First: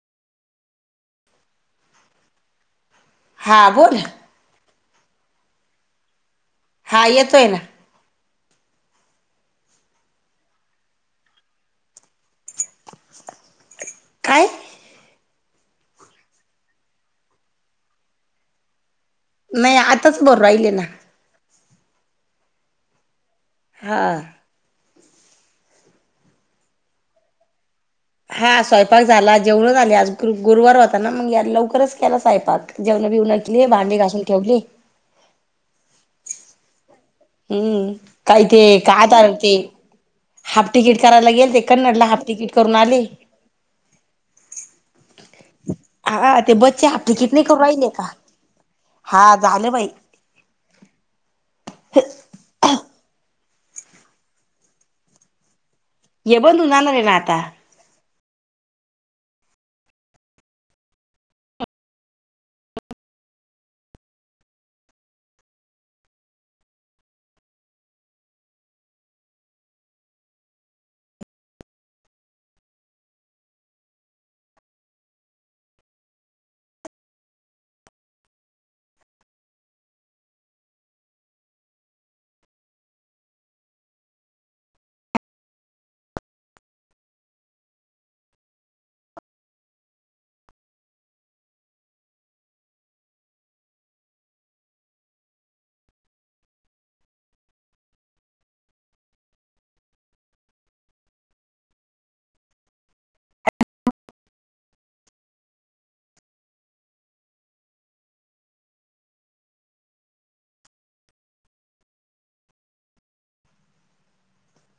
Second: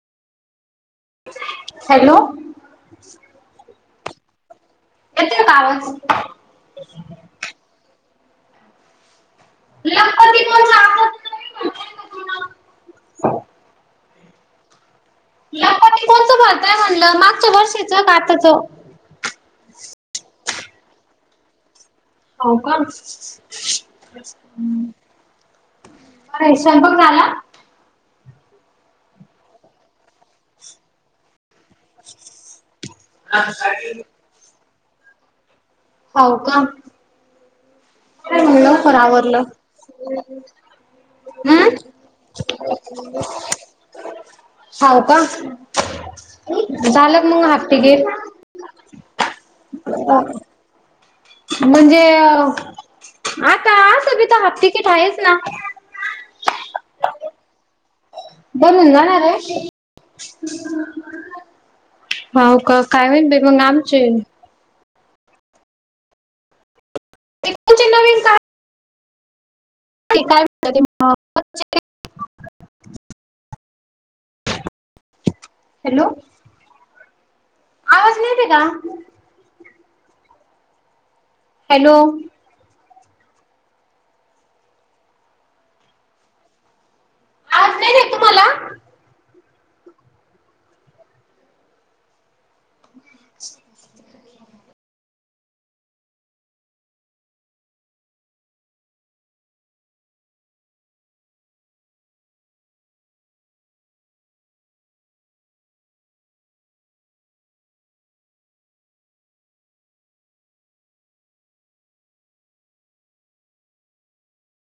Hello. हां बोलं. येतोय कां आवांज. हां येतोय नां. हम्मं कायं. लकनी तचं भात्रंय म्हणलं मागच्यां वर्षीच कां आमचं. नाहीं आताचं भरूं राहिले नां. होव कां. हा अयं स्वयंपाक झालां हां स्वयंपाक झालां, जेवणं झाले, आंज गुरुवार होतां नां मगं लवकरं. खरंच झालायं स्वयंपाक जेवणं, बिवन केले भांडी घासूंन ठेवले. होव कां. हम्मं, कायं ते, कायंतार आवरलं. ते. हांफ तिकीट करायला गेलं ती हम्म कडनं हांफ तिकीट करूंन आलें हाव का हां ते बच्चेे हांफ झालं का तिकिट मग नायं हाफ करूंन राहिले तिकीट? कां हां झालं बाई हां म्हणजे आंता असं बीता हांफ तिकीट आहेचं नां हे बंद होऊन जाणारं आहे नं आंता बनूंन जाणारं आहे हो कां कायं माहित मगं आमचे बिटकोचे नवीन कामं ते कायं म्हणतां ते हॅलो आंज नाईट आहे कां हॅलो आवांज नाहीं येतं आहे तुम्हांला हं